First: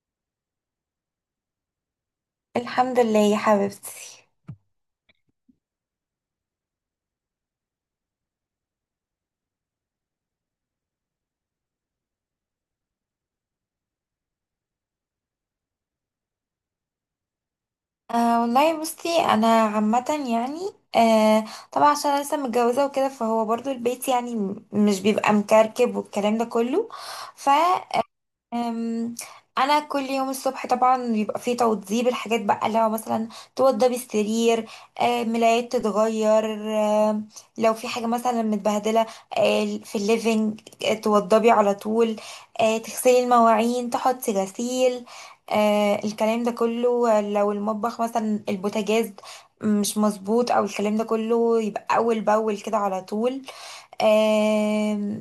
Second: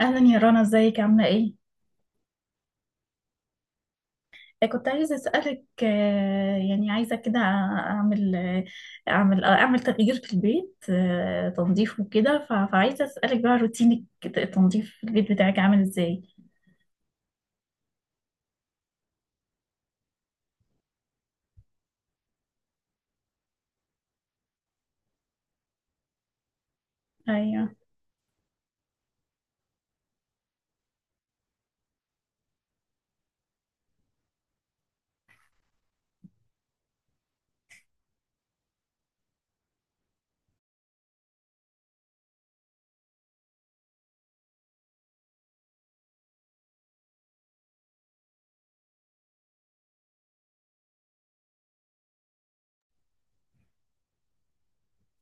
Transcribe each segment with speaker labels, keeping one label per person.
Speaker 1: أهلا يا رنا، ازيك عاملة ايه؟
Speaker 2: الحمد لله يا حبيبتي.
Speaker 1: كنت عايزة أسألك، يعني عايزة كده أعمل تغيير في البيت، تنظيف وكده. فعايزة أسألك بقى، روتينك التنظيف في البيت بتاعك عامل ازاي؟
Speaker 2: والله، بصي، انا عامه يعني آه طبعا عشان انا لسه متجوزه وكده، فهو برضو البيت يعني مش بيبقى مكركب والكلام ده كله.
Speaker 1: أيوة.
Speaker 2: أم، انا كل يوم الصبح طبعا بيبقى فيه توضيب الحاجات بقى. لو مثلا توضب السرير، ملايات تتغير. لو في حاجه مثلا متبهدله في الليفينج، توضبي على طول. تغسلي المواعين، تحطي غسيل، الكلام ده كله. لو المطبخ مثلا البوتاجاز مش مظبوط او الكلام ده كله، يبقى اول باول كده على طول. آم،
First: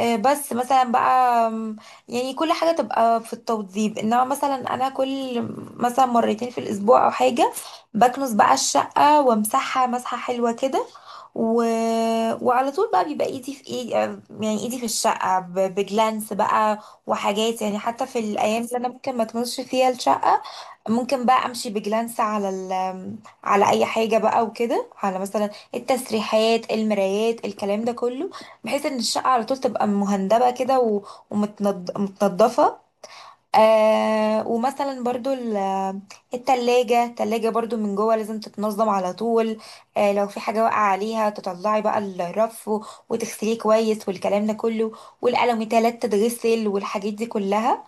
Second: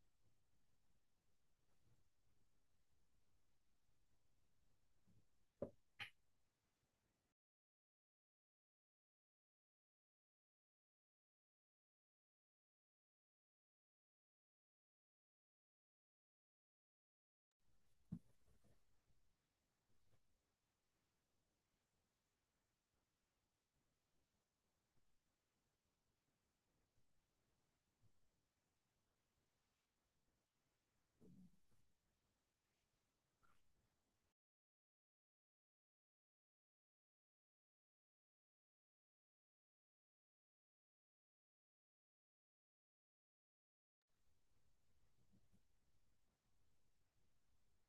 Speaker 2: بس مثلا بقى يعني كل حاجة تبقى في التوضيب. انما مثلا انا كل مثلا مرتين في الاسبوع او حاجة بكنس بقى الشقة وامسحها مسحة حلوة كده. و... وعلى طول بقى بيبقى ايدي في ايدي، يعني ايدي في الشقة بجلانس بقى. وحاجات يعني حتى في الايام اللي انا ممكن ما تمسش فيها الشقة، ممكن بقى امشي بجلانس على على اي حاجة بقى، وكده على مثلا التسريحات، المرايات، الكلام ده كله، بحيث ان الشقة على طول تبقى مهندبة كده متنضفة. ومثلا برضو التلاجة، التلاجة برضو من جوه لازم تتنظم على طول. لو في حاجة واقعة عليها، تطلعي بقى الرف وتغسليه كويس والكلام ده كله، والقلم تلات تتغسل والحاجات دي كلها.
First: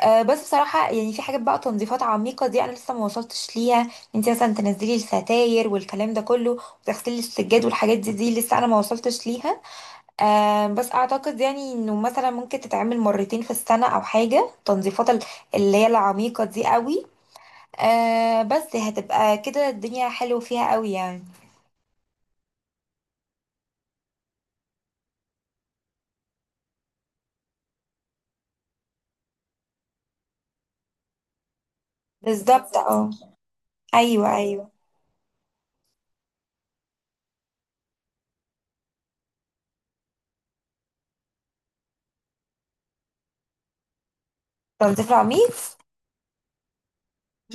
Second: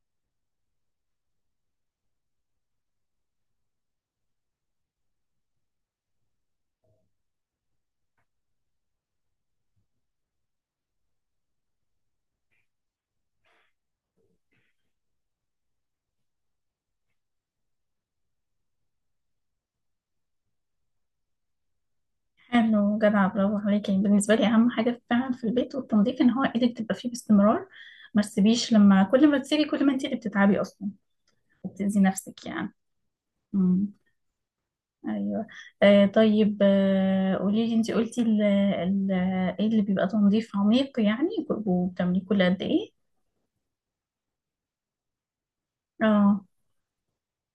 Speaker 2: أه، بس بصراحة يعني في حاجات بقى تنظيفات عميقة دي أنا لسه ما وصلتش ليها. انت مثلا تنزلي الستاير والكلام ده كله وتغسلي السجاد والحاجات دي، دي لسه أنا ما وصلتش ليها. أه، بس أعتقد يعني إنه مثلا ممكن تتعمل مرتين في السنة أو حاجة تنظيفات اللي هي العميقة دي قوي. أه، بس هتبقى كده الدنيا حلوة فيها قوي يعني.
Speaker 1: حلو، جدع، برافو عليكي. يعني بالنسبة لي أهم حاجة فعلا في البيت والتنظيف إن هو إيدك تبقى فيه باستمرار، ما تسيبيش، لما كل ما تسيبي كل ما انت اللي بتتعبي أصلا، وبتأذي نفسك يعني.
Speaker 2: بالظبط، اه. أيوه، أيوه.
Speaker 1: ايوه. طيب، قولي لي، انت قلتي ال ال ايه اللي بيبقى تنظيف عميق يعني، وبتعمليه كل قد ايه؟
Speaker 2: تنظيف عميق.
Speaker 1: اه.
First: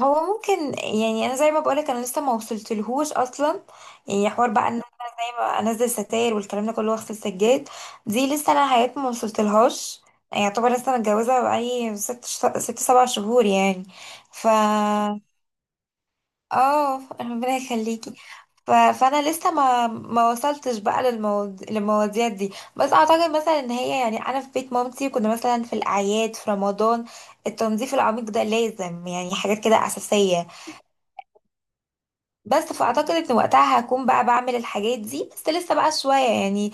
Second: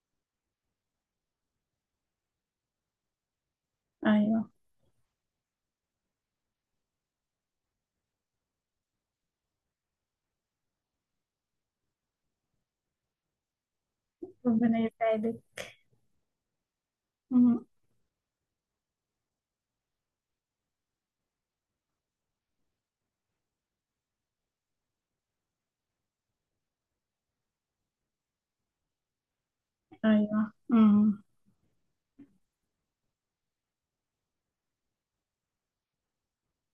Speaker 2: هو ممكن يعني انا زي ما بقولك، انا لسه ما وصلتلهوش اصلا. يعني
Speaker 1: ايوه.
Speaker 2: حوار بقى ان انا زي ما انزل ستاير والكلام ده كله واغسل سجاد، دي لسه انا حياتي ما وصلتلهاش. يعني يعتبر لسه متجوزه بقالي ست سبع شهور يعني. ف
Speaker 1: ربنا يساعدك.
Speaker 2: اه، ربنا
Speaker 1: أمم.
Speaker 2: يخليكي. فانا لسه ما وصلتش بقى للمواضيع دي. بس اعتقد مثلا ان هي، يعني انا في بيت مامتي كنا مثلا في الاعياد في رمضان التنظيف العميق ده لازم، يعني حاجات كده
Speaker 1: ايوه،
Speaker 2: اساسيه.
Speaker 1: امم.
Speaker 2: بس فاعتقد ان وقتها هكون بقى بعمل الحاجات دي، بس لسه بقى شويه يعني.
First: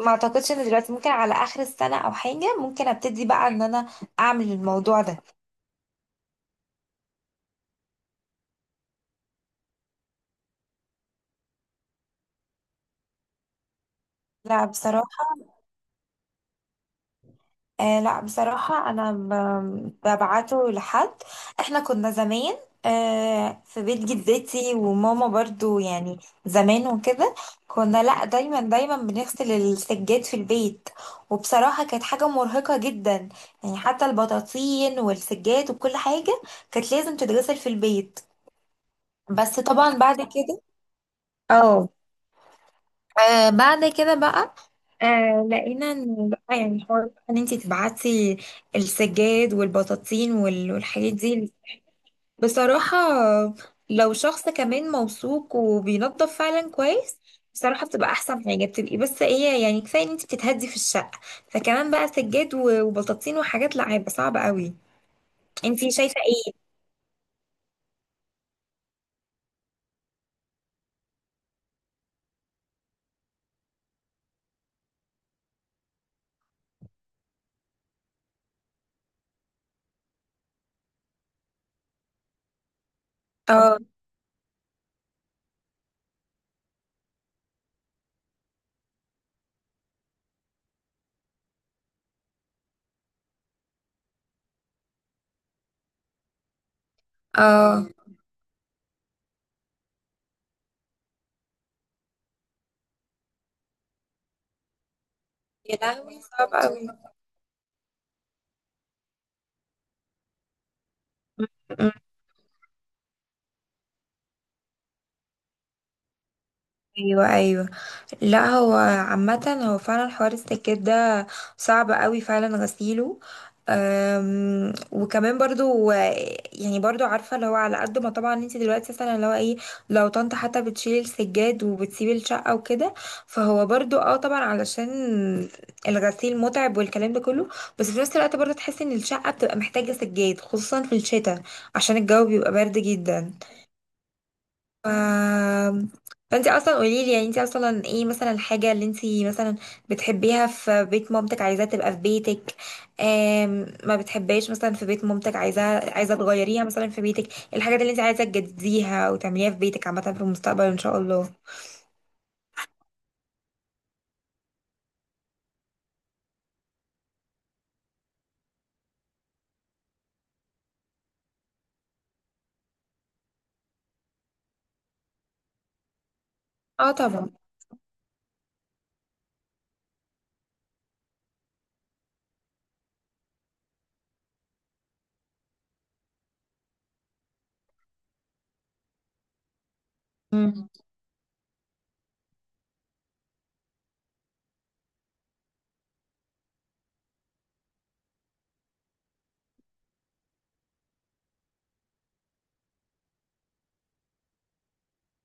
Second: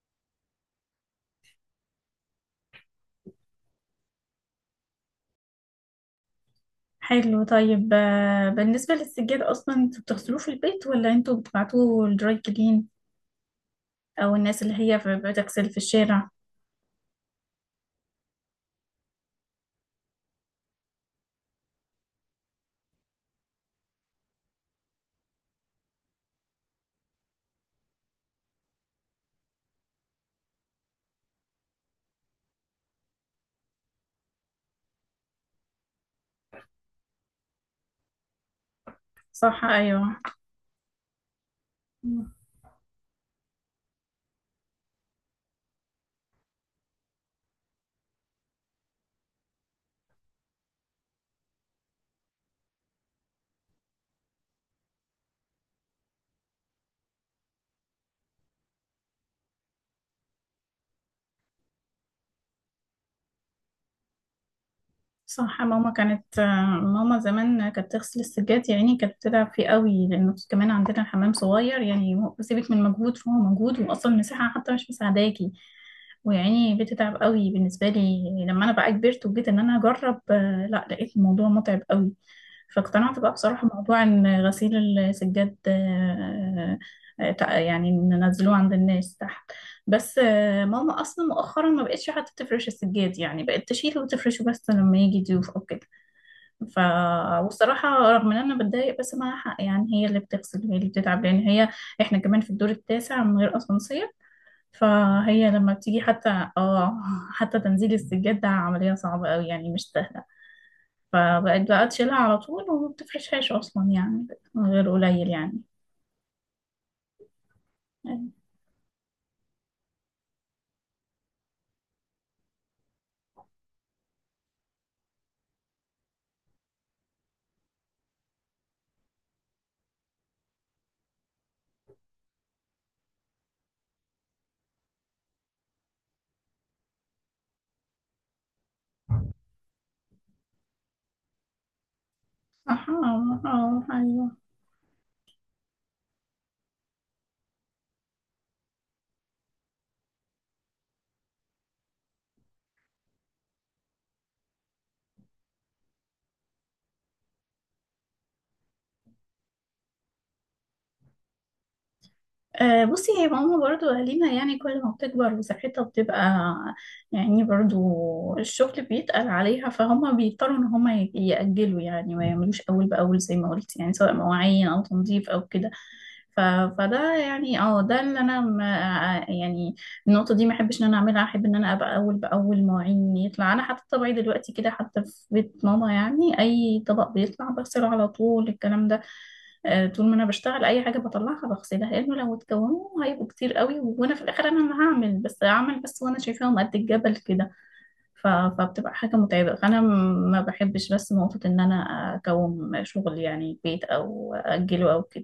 Speaker 2: ما اعتقدش ان دلوقتي، ممكن على اخر السنه او حاجه ممكن ابتدي بقى ان انا اعمل الموضوع ده.
Speaker 1: حلو، طيب. بالنسبه للسجاد، اصلا انتوا بتغسلوه في البيت، ولا انتوا بتبعتوه للدراي كلين، او الناس
Speaker 2: لا
Speaker 1: اللي هي
Speaker 2: بصراحه.
Speaker 1: بتغسل في الشارع؟
Speaker 2: لا بصراحة أنا ببعته لحد. إحنا كنا زمان في بيت جدتي وماما برضو، يعني زمان وكده، كنا لا، دايما دايما بنغسل السجاد في البيت. وبصراحة كانت حاجة مرهقة جدا، يعني حتى البطاطين والسجاد وكل حاجة كانت لازم تتغسل في البيت. بس
Speaker 1: صح،
Speaker 2: طبعا بعد
Speaker 1: ايوه.
Speaker 2: كده، اه. بعد كده بقى لقينا ان بقى، يعني حوار بقى ان انتي تبعتي السجاد والبطاطين والحاجات دي. بصراحة، لو شخص كمان موثوق وبينظف فعلا كويس، بصراحة بتبقى احسن حاجة. بتبقي بس ايه، يعني كفاية ان انتي بتتهدي في الشقة، فكمان بقى سجاد وبطاطين وحاجات، لا هيبقى صعب قوي.
Speaker 1: صح،
Speaker 2: انتي شايفة ايه؟
Speaker 1: ماما زمان كانت تغسل السجاد، يعني كانت بتتعب فيه قوي، لانه كمان عندنا حمام صغير، يعني سيبك من مجهود، فهو مجهود، واصلا المساحه حتى مش مساعداكي. ويعني بتتعب قوي بالنسبه لي. لما انا بقى كبرت وجيت ان انا اجرب، لا لقيت الموضوع متعب قوي. فاقتنعت بقى بصراحه
Speaker 2: اه،
Speaker 1: موضوع ان غسيل السجاد، يعني ننزلوه عند الناس تحت. بس يعني ماما اصلا مؤخرا ما بقتش حتى تفرش السجاد، يعني بقت تشيله وتفرشه بس لما يجي ضيوف او كده. ف
Speaker 2: اه.
Speaker 1: والصراحه رغم ان انا بتضايق، بس معاها حق، يعني هي اللي بتغسل، هي اللي بتتعب، لان هي، احنا كمان في الدور التاسع من غير اسانسير. فهي لما بتيجي،
Speaker 2: صعب
Speaker 1: حتى
Speaker 2: قوي.
Speaker 1: اه حتى تنزيل السجاد ده عمليه صعبه قوي، يعني مش سهله.
Speaker 2: م-
Speaker 1: فبقت بقى
Speaker 2: م-
Speaker 1: تشيلها على طول، وما بتفرشهاش اصلا يعني، من غير قليل يعني.
Speaker 2: ايوه، ايوه. لا، هو عامة هو فعلا حوار السكات ده صعب قوي فعلا غسيله. وكمان برضو يعني برضو عارفة، اللي هو على قد ما طبعا انت دلوقتي، مثلا اللي هو ايه، لو طنط حتى بتشيل السجاد وبتسيب الشقة وكده، فهو برضو اه طبعا علشان الغسيل متعب والكلام ده كله. بس في نفس الوقت برضو تحس ان الشقة بتبقى محتاجة سجاد، خصوصا في الشتاء، عشان الجو بيبقى برد
Speaker 1: أها،
Speaker 2: جدا.
Speaker 1: أها، أيوة.
Speaker 2: ف... فانت اصلا قولي لي، يعني انت اصلا ايه مثلا الحاجه اللي انت مثلا بتحبيها في بيت مامتك عايزاها تبقى في بيتك؟ ما بتحبهاش مثلا في بيت مامتك عايزاها، عايزه تغيريها مثلا في بيتك. الحاجات اللي انت عايزه تجدديها وتعمليها في بيتك عامه في المستقبل ان شاء الله.
Speaker 1: بصي، هي ماما برضو أهالينا، يعني كل ما بتكبر وصحتها بتبقى، يعني برضو الشغل بيتقل عليها، فهم بيضطروا إن هم يأجلوا، يعني ما يعملوش أول بأول زي ما قلت، يعني سواء مواعين أو تنظيف أو كده. ف...
Speaker 2: اه
Speaker 1: فده
Speaker 2: طبعا.
Speaker 1: يعني، اه، ده اللي أنا ما، يعني النقطة دي ما أحبش إن أنا أعملها. أحب إن أنا أبقى أول بأول، مواعين يطلع أنا، حتى طبعي دلوقتي كده حتى في بيت ماما، يعني أي طبق بيطلع بغسله على طول، الكلام ده. طول ما انا بشتغل
Speaker 2: مم.
Speaker 1: اي حاجه بطلعها بغسلها، لانه لو اتكونوا هيبقوا كتير قوي، وانا في الاخر انا اللي هعمل، بس هعمل، بس وانا شايفاهم قد الجبل كده. فبتبقى حاجة متعبة، فأنا ما بحبش بس نقطة إن أنا أكوم شغل، يعني بيت، أو أجله، أو كده.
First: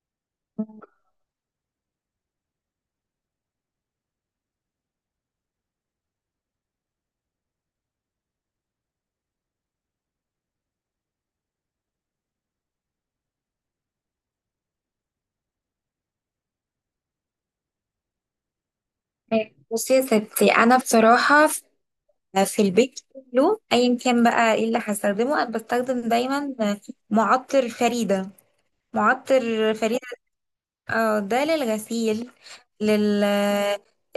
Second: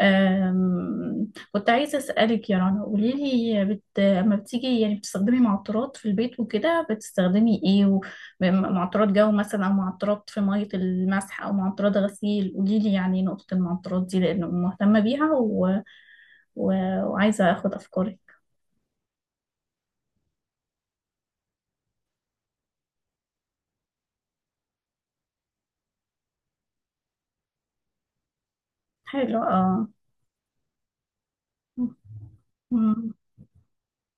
Speaker 1: كنت عايزة أسألك يا رنا، قولي لي، لما بتيجي يعني بتستخدمي معطرات في البيت وكده، بتستخدمي إيه معطرات جو مثلا، أو معطرات في مية المسح، أو معطرات غسيل؟ قولي لي يعني نقطة المعطرات دي، لأنه مهتمة بيها، و... وعايزة أخد أفكارك.
Speaker 2: بصي يا ستي، انا بصراحه في في البيت كله، ايا كان بقى ايه اللي هستخدمه، انا بستخدم دايما معطر فريده.
Speaker 1: حلو،
Speaker 2: معطر
Speaker 1: اه.
Speaker 2: فريده. اه، ده
Speaker 1: م-
Speaker 2: للغسيل،
Speaker 1: م-
Speaker 2: لل،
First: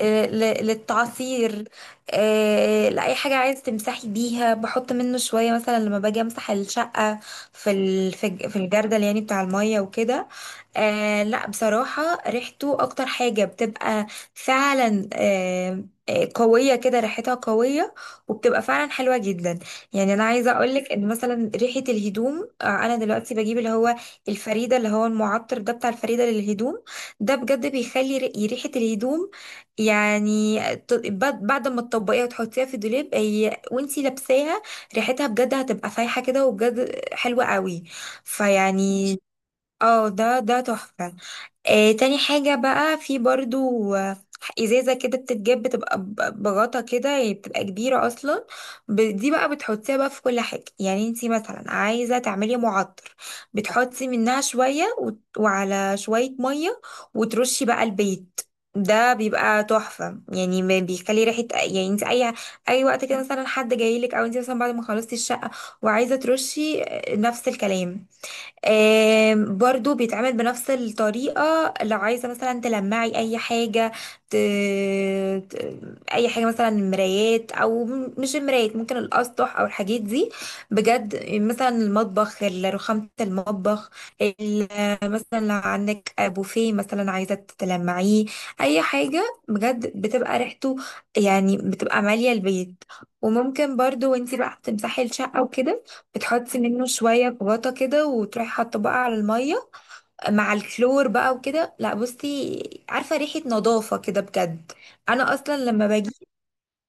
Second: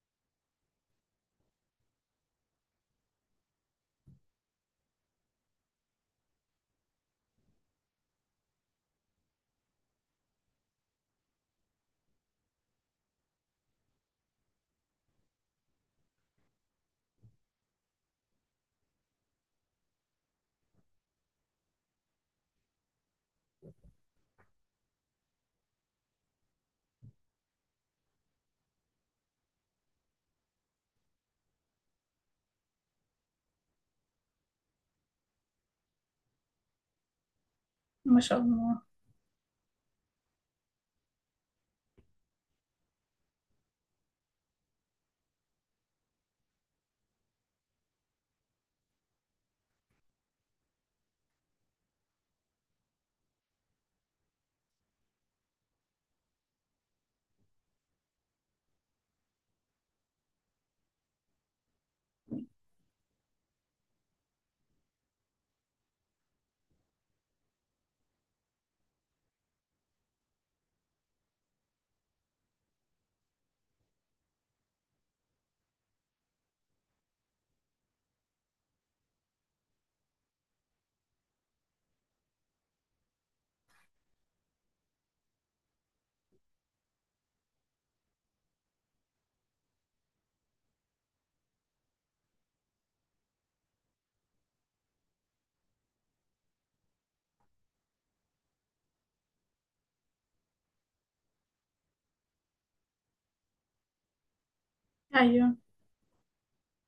Speaker 2: للتعصير. لأي حاجة عايز تمسحي بيها بحط منه شوية. مثلا لما باجي امسح الشقة في في في الجردل، يعني بتاع المية وكده. لا بصراحة ريحته أكتر حاجة، بتبقى فعلا قوية كده، ريحتها قوية، وبتبقى فعلا حلوة جدا. يعني أنا عايزة أقولك إن مثلا ريحة الهدوم، أنا دلوقتي بجيب اللي هو الفريدة، اللي هو المعطر ده بتاع الفريدة للهدوم، ده بجد بيخلي ريحة الهدوم يعني بعد ما تطبقيها وتحطيها في الدولاب، هي وانتي لابساها ريحتها بجد هتبقى فايحة كده وبجد حلوة قوي.
Speaker 1: ما شاء الله.
Speaker 2: فيعني اه، ده تحفة. تاني حاجة بقى في برضو، ازازة كده بتتجاب، بتبقى بغطا كده، يعني بتبقى كبيرة اصلا. دي بقى بتحطيها بقى في كل حاجة، يعني انتي مثلا عايزة تعملي معطر، بتحطي منها شوية وعلى شوية مية، وترشي بقى البيت. ده بيبقى تحفة، يعني ما بيخلي ريحة. يعني انت اي اي وقت كده، مثلا حد جايلك او انت مثلا بعد ما خلصتي الشقة وعايزة ترشي، نفس الكلام. برضو بيتعمل بنفس الطريقة. لو عايزة مثلا تلمعي أي حاجة، ت... ت... أي حاجة مثلا مرايات أو مش المرايات، ممكن الأسطح أو الحاجات دي. بجد مثلا المطبخ، رخامة المطبخ، ال... مثلا لو عندك بوفيه مثلا عايزة تلمعيه، أي حاجة بجد بتبقى ريحته، يعني بتبقى مالية البيت. وممكن برضو وانتي بقى تمسحي الشقة وكده، بتحطي منه شوية في غطا كده وتروحي حاطه بقى على المية مع الكلور بقى وكده. لا بصي، عارفة ريحة نظافة كده بجد. أنا
Speaker 1: أيوه.
Speaker 2: أصلا لما بجيب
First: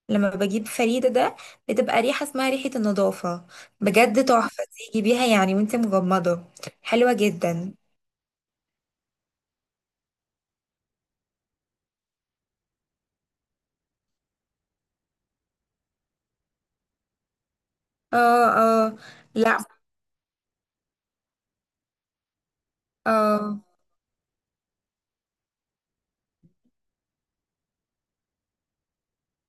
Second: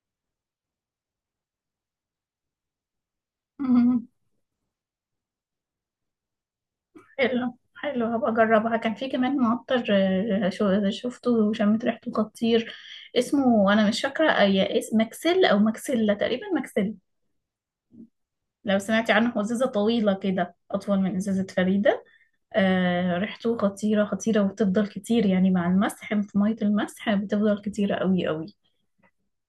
Speaker 2: لما بجيب فريدة ده بتبقى ريحة اسمها ريحة النظافة.
Speaker 1: مم.
Speaker 2: بجد تحفة تيجي بيها يعني وانت مغمضة. حلوة
Speaker 1: حلو،
Speaker 2: جدا.
Speaker 1: حلو، هبقى اجربها. كان في كمان معطر، شفته وشميت ريحته خطير. اسمه انا مش فاكره، اي اسم، ماكسيل او ماكسيلا تقريبا، ماكسيل.
Speaker 2: اه،
Speaker 1: لو
Speaker 2: اه.
Speaker 1: سمعتي عنه، هو
Speaker 2: لا،
Speaker 1: ازازه طويله كده، اطول من ازازه فريده. آه، ريحته
Speaker 2: اه
Speaker 1: خطيره خطيره، وبتفضل كتير يعني مع المسح، في ميه المسح بتفضل كتيره قوي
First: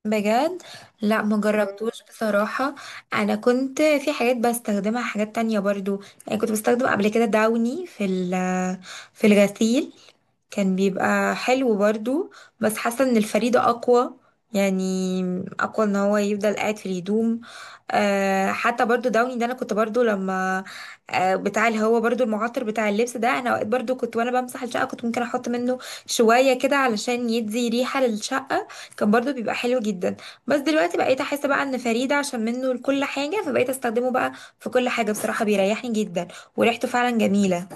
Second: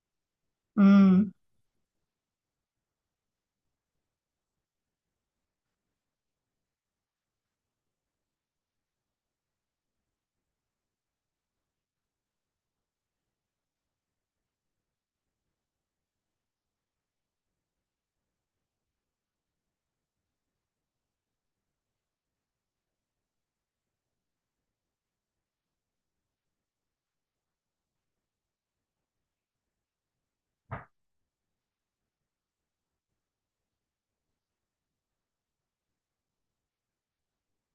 Speaker 2: بجد. لا،
Speaker 1: قوي.
Speaker 2: مجربتوش بصراحة. انا كنت في حاجات بستخدمها حاجات تانية برضو. يعني كنت بستخدم قبل كده داوني في في الغسيل، كان بيبقى حلو برضو. بس حاسة ان الفريدة اقوى، يعني اقوى ان هو يفضل قاعد في الهدوم. أه حتى برضو داوني ده، انا كنت برضو لما أه بتاع اللي هو برضو المعطر بتاع اللبس ده، انا اوقات برضو كنت وانا بمسح الشقة كنت ممكن احط منه شوية كده علشان يدي ريحة للشقة. كان برضو بيبقى حلو جدا. بس دلوقتي بقيت احس بقى ان فريدة عشان منه لكل حاجة، فبقيت استخدمه بقى في كل حاجة. بصراحة بيريحني جدا، وريحته فعلا جميلة.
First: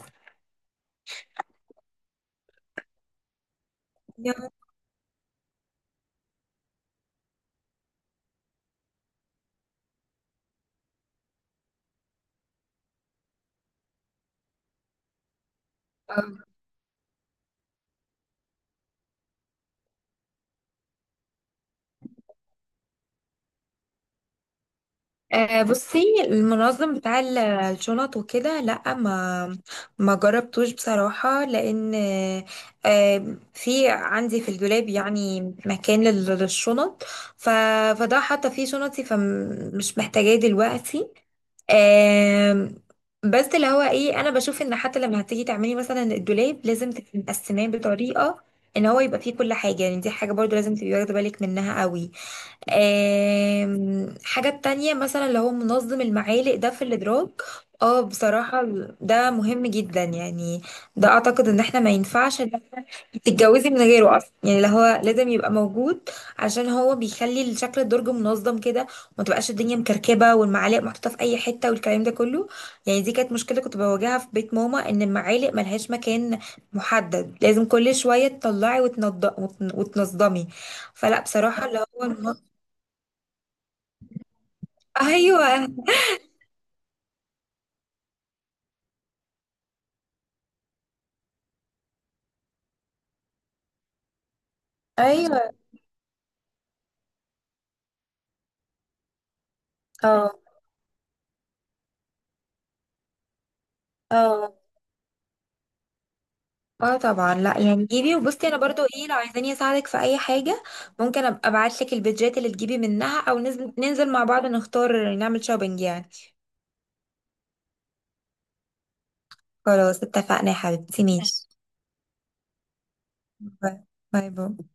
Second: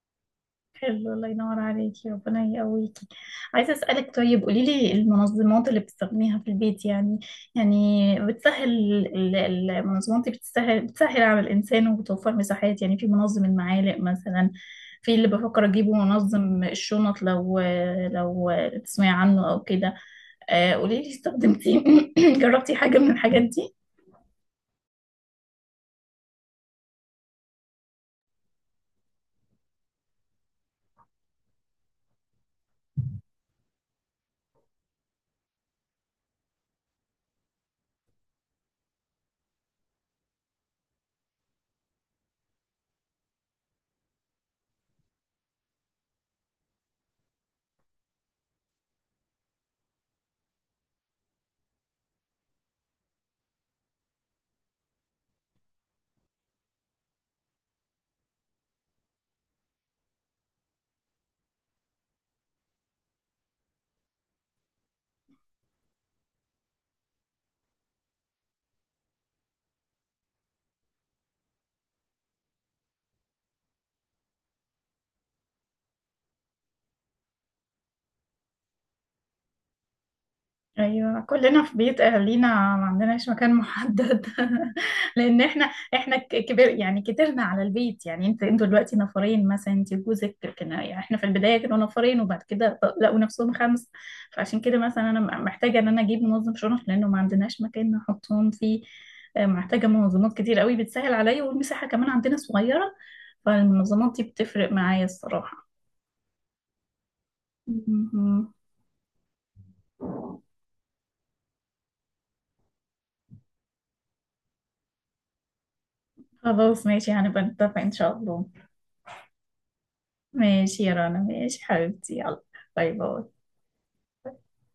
Speaker 1: حلو، الله ينور عليكي، ربنا يقويكي. عايزة أسألك، طيب قولي لي المنظمات اللي بتستخدميها في البيت يعني، يعني بتسهل، المنظمات دي بتسهل على الإنسان، وبتوفر مساحات. يعني في منظم المعالق مثلا، في اللي بفكر أجيبه منظم الشنط. لو تسمعي عنه أو كده. قولي لي، استخدمتي جربتي حاجة من الحاجات دي؟
Speaker 2: بصي، المنظم بتاع الشنط وكده، لا، ما ما جربتوش بصراحة. لأن في عندي في الدولاب يعني مكان للشنط، ف- فده حاطة فيه شنطي، فمش محتاجاه دلوقتي. آم، بس اللي هو ايه، انا بشوف ان حتى لما هتيجي تعملي مثلا الدولاب، لازم تبقي مقسماه بطريقه ان هو يبقى فيه كل حاجه. يعني دي حاجه برضو لازم تبقي واخده بالك منها قوي. حاجة تانية مثلا اللي هو منظم المعالق ده في الإدراك. اه بصراحة، ده مهم جدا يعني. ده أعتقد إن احنا ما ينفعش إن إنتي تتجوزي من غيره أصلا، يعني اللي هو لازم يبقى موجود عشان هو بيخلي شكل الدرج منظم كده، وما تبقاش الدنيا مكركبة والمعالق محطوطة في أي حتة والكلام ده كله. يعني دي كانت مشكلة كنت بواجهها في بيت ماما، إن المعالق ملهاش مكان محدد، لازم كل شوية تطلعي وتنظمي.
Speaker 1: ايوه،
Speaker 2: فلا
Speaker 1: كلنا
Speaker 2: بصراحة
Speaker 1: في
Speaker 2: اللي
Speaker 1: بيت
Speaker 2: هو،
Speaker 1: اهالينا ما عندناش مكان محدد. لان
Speaker 2: ايوه،
Speaker 1: احنا كبر، يعني كترنا على البيت، يعني انت انتوا دلوقتي نفرين مثلا انت وجوزك، لكن يعني احنا في البدايه كانوا نفرين، وبعد كده لقوا نفسهم خمس. فعشان كده مثلا انا
Speaker 2: ايوه.
Speaker 1: محتاجه ان انا اجيب منظم شرف، لانه ما عندناش مكان نحطهم فيه. محتاجه منظمات
Speaker 2: اه،
Speaker 1: كتير قوي بتسهل عليا، والمساحه كمان عندنا صغيره، فالمنظمات دي
Speaker 2: اه.
Speaker 1: بتفرق معايا الصراحه.
Speaker 2: اه طبعا، لا يعني
Speaker 1: م-
Speaker 2: جيبي. وبصي،
Speaker 1: م.
Speaker 2: انا برضو ايه، لو عايزاني اساعدك في اي حاجه، ممكن ابقى ابعت لك البيدجات اللي تجيبي منها، او ننزل، ننزل مع بعض نختار نعمل شوبينج يعني.
Speaker 1: خلاص ماشي، هنبقى نتفق ان شاء الله.
Speaker 2: خلاص، اتفقنا يا
Speaker 1: ماشي يا
Speaker 2: حبيبتي،
Speaker 1: رنا،
Speaker 2: ماشي.
Speaker 1: ماشي حبيبتي، يلا، باي باي.
Speaker 2: باي. باي، باي.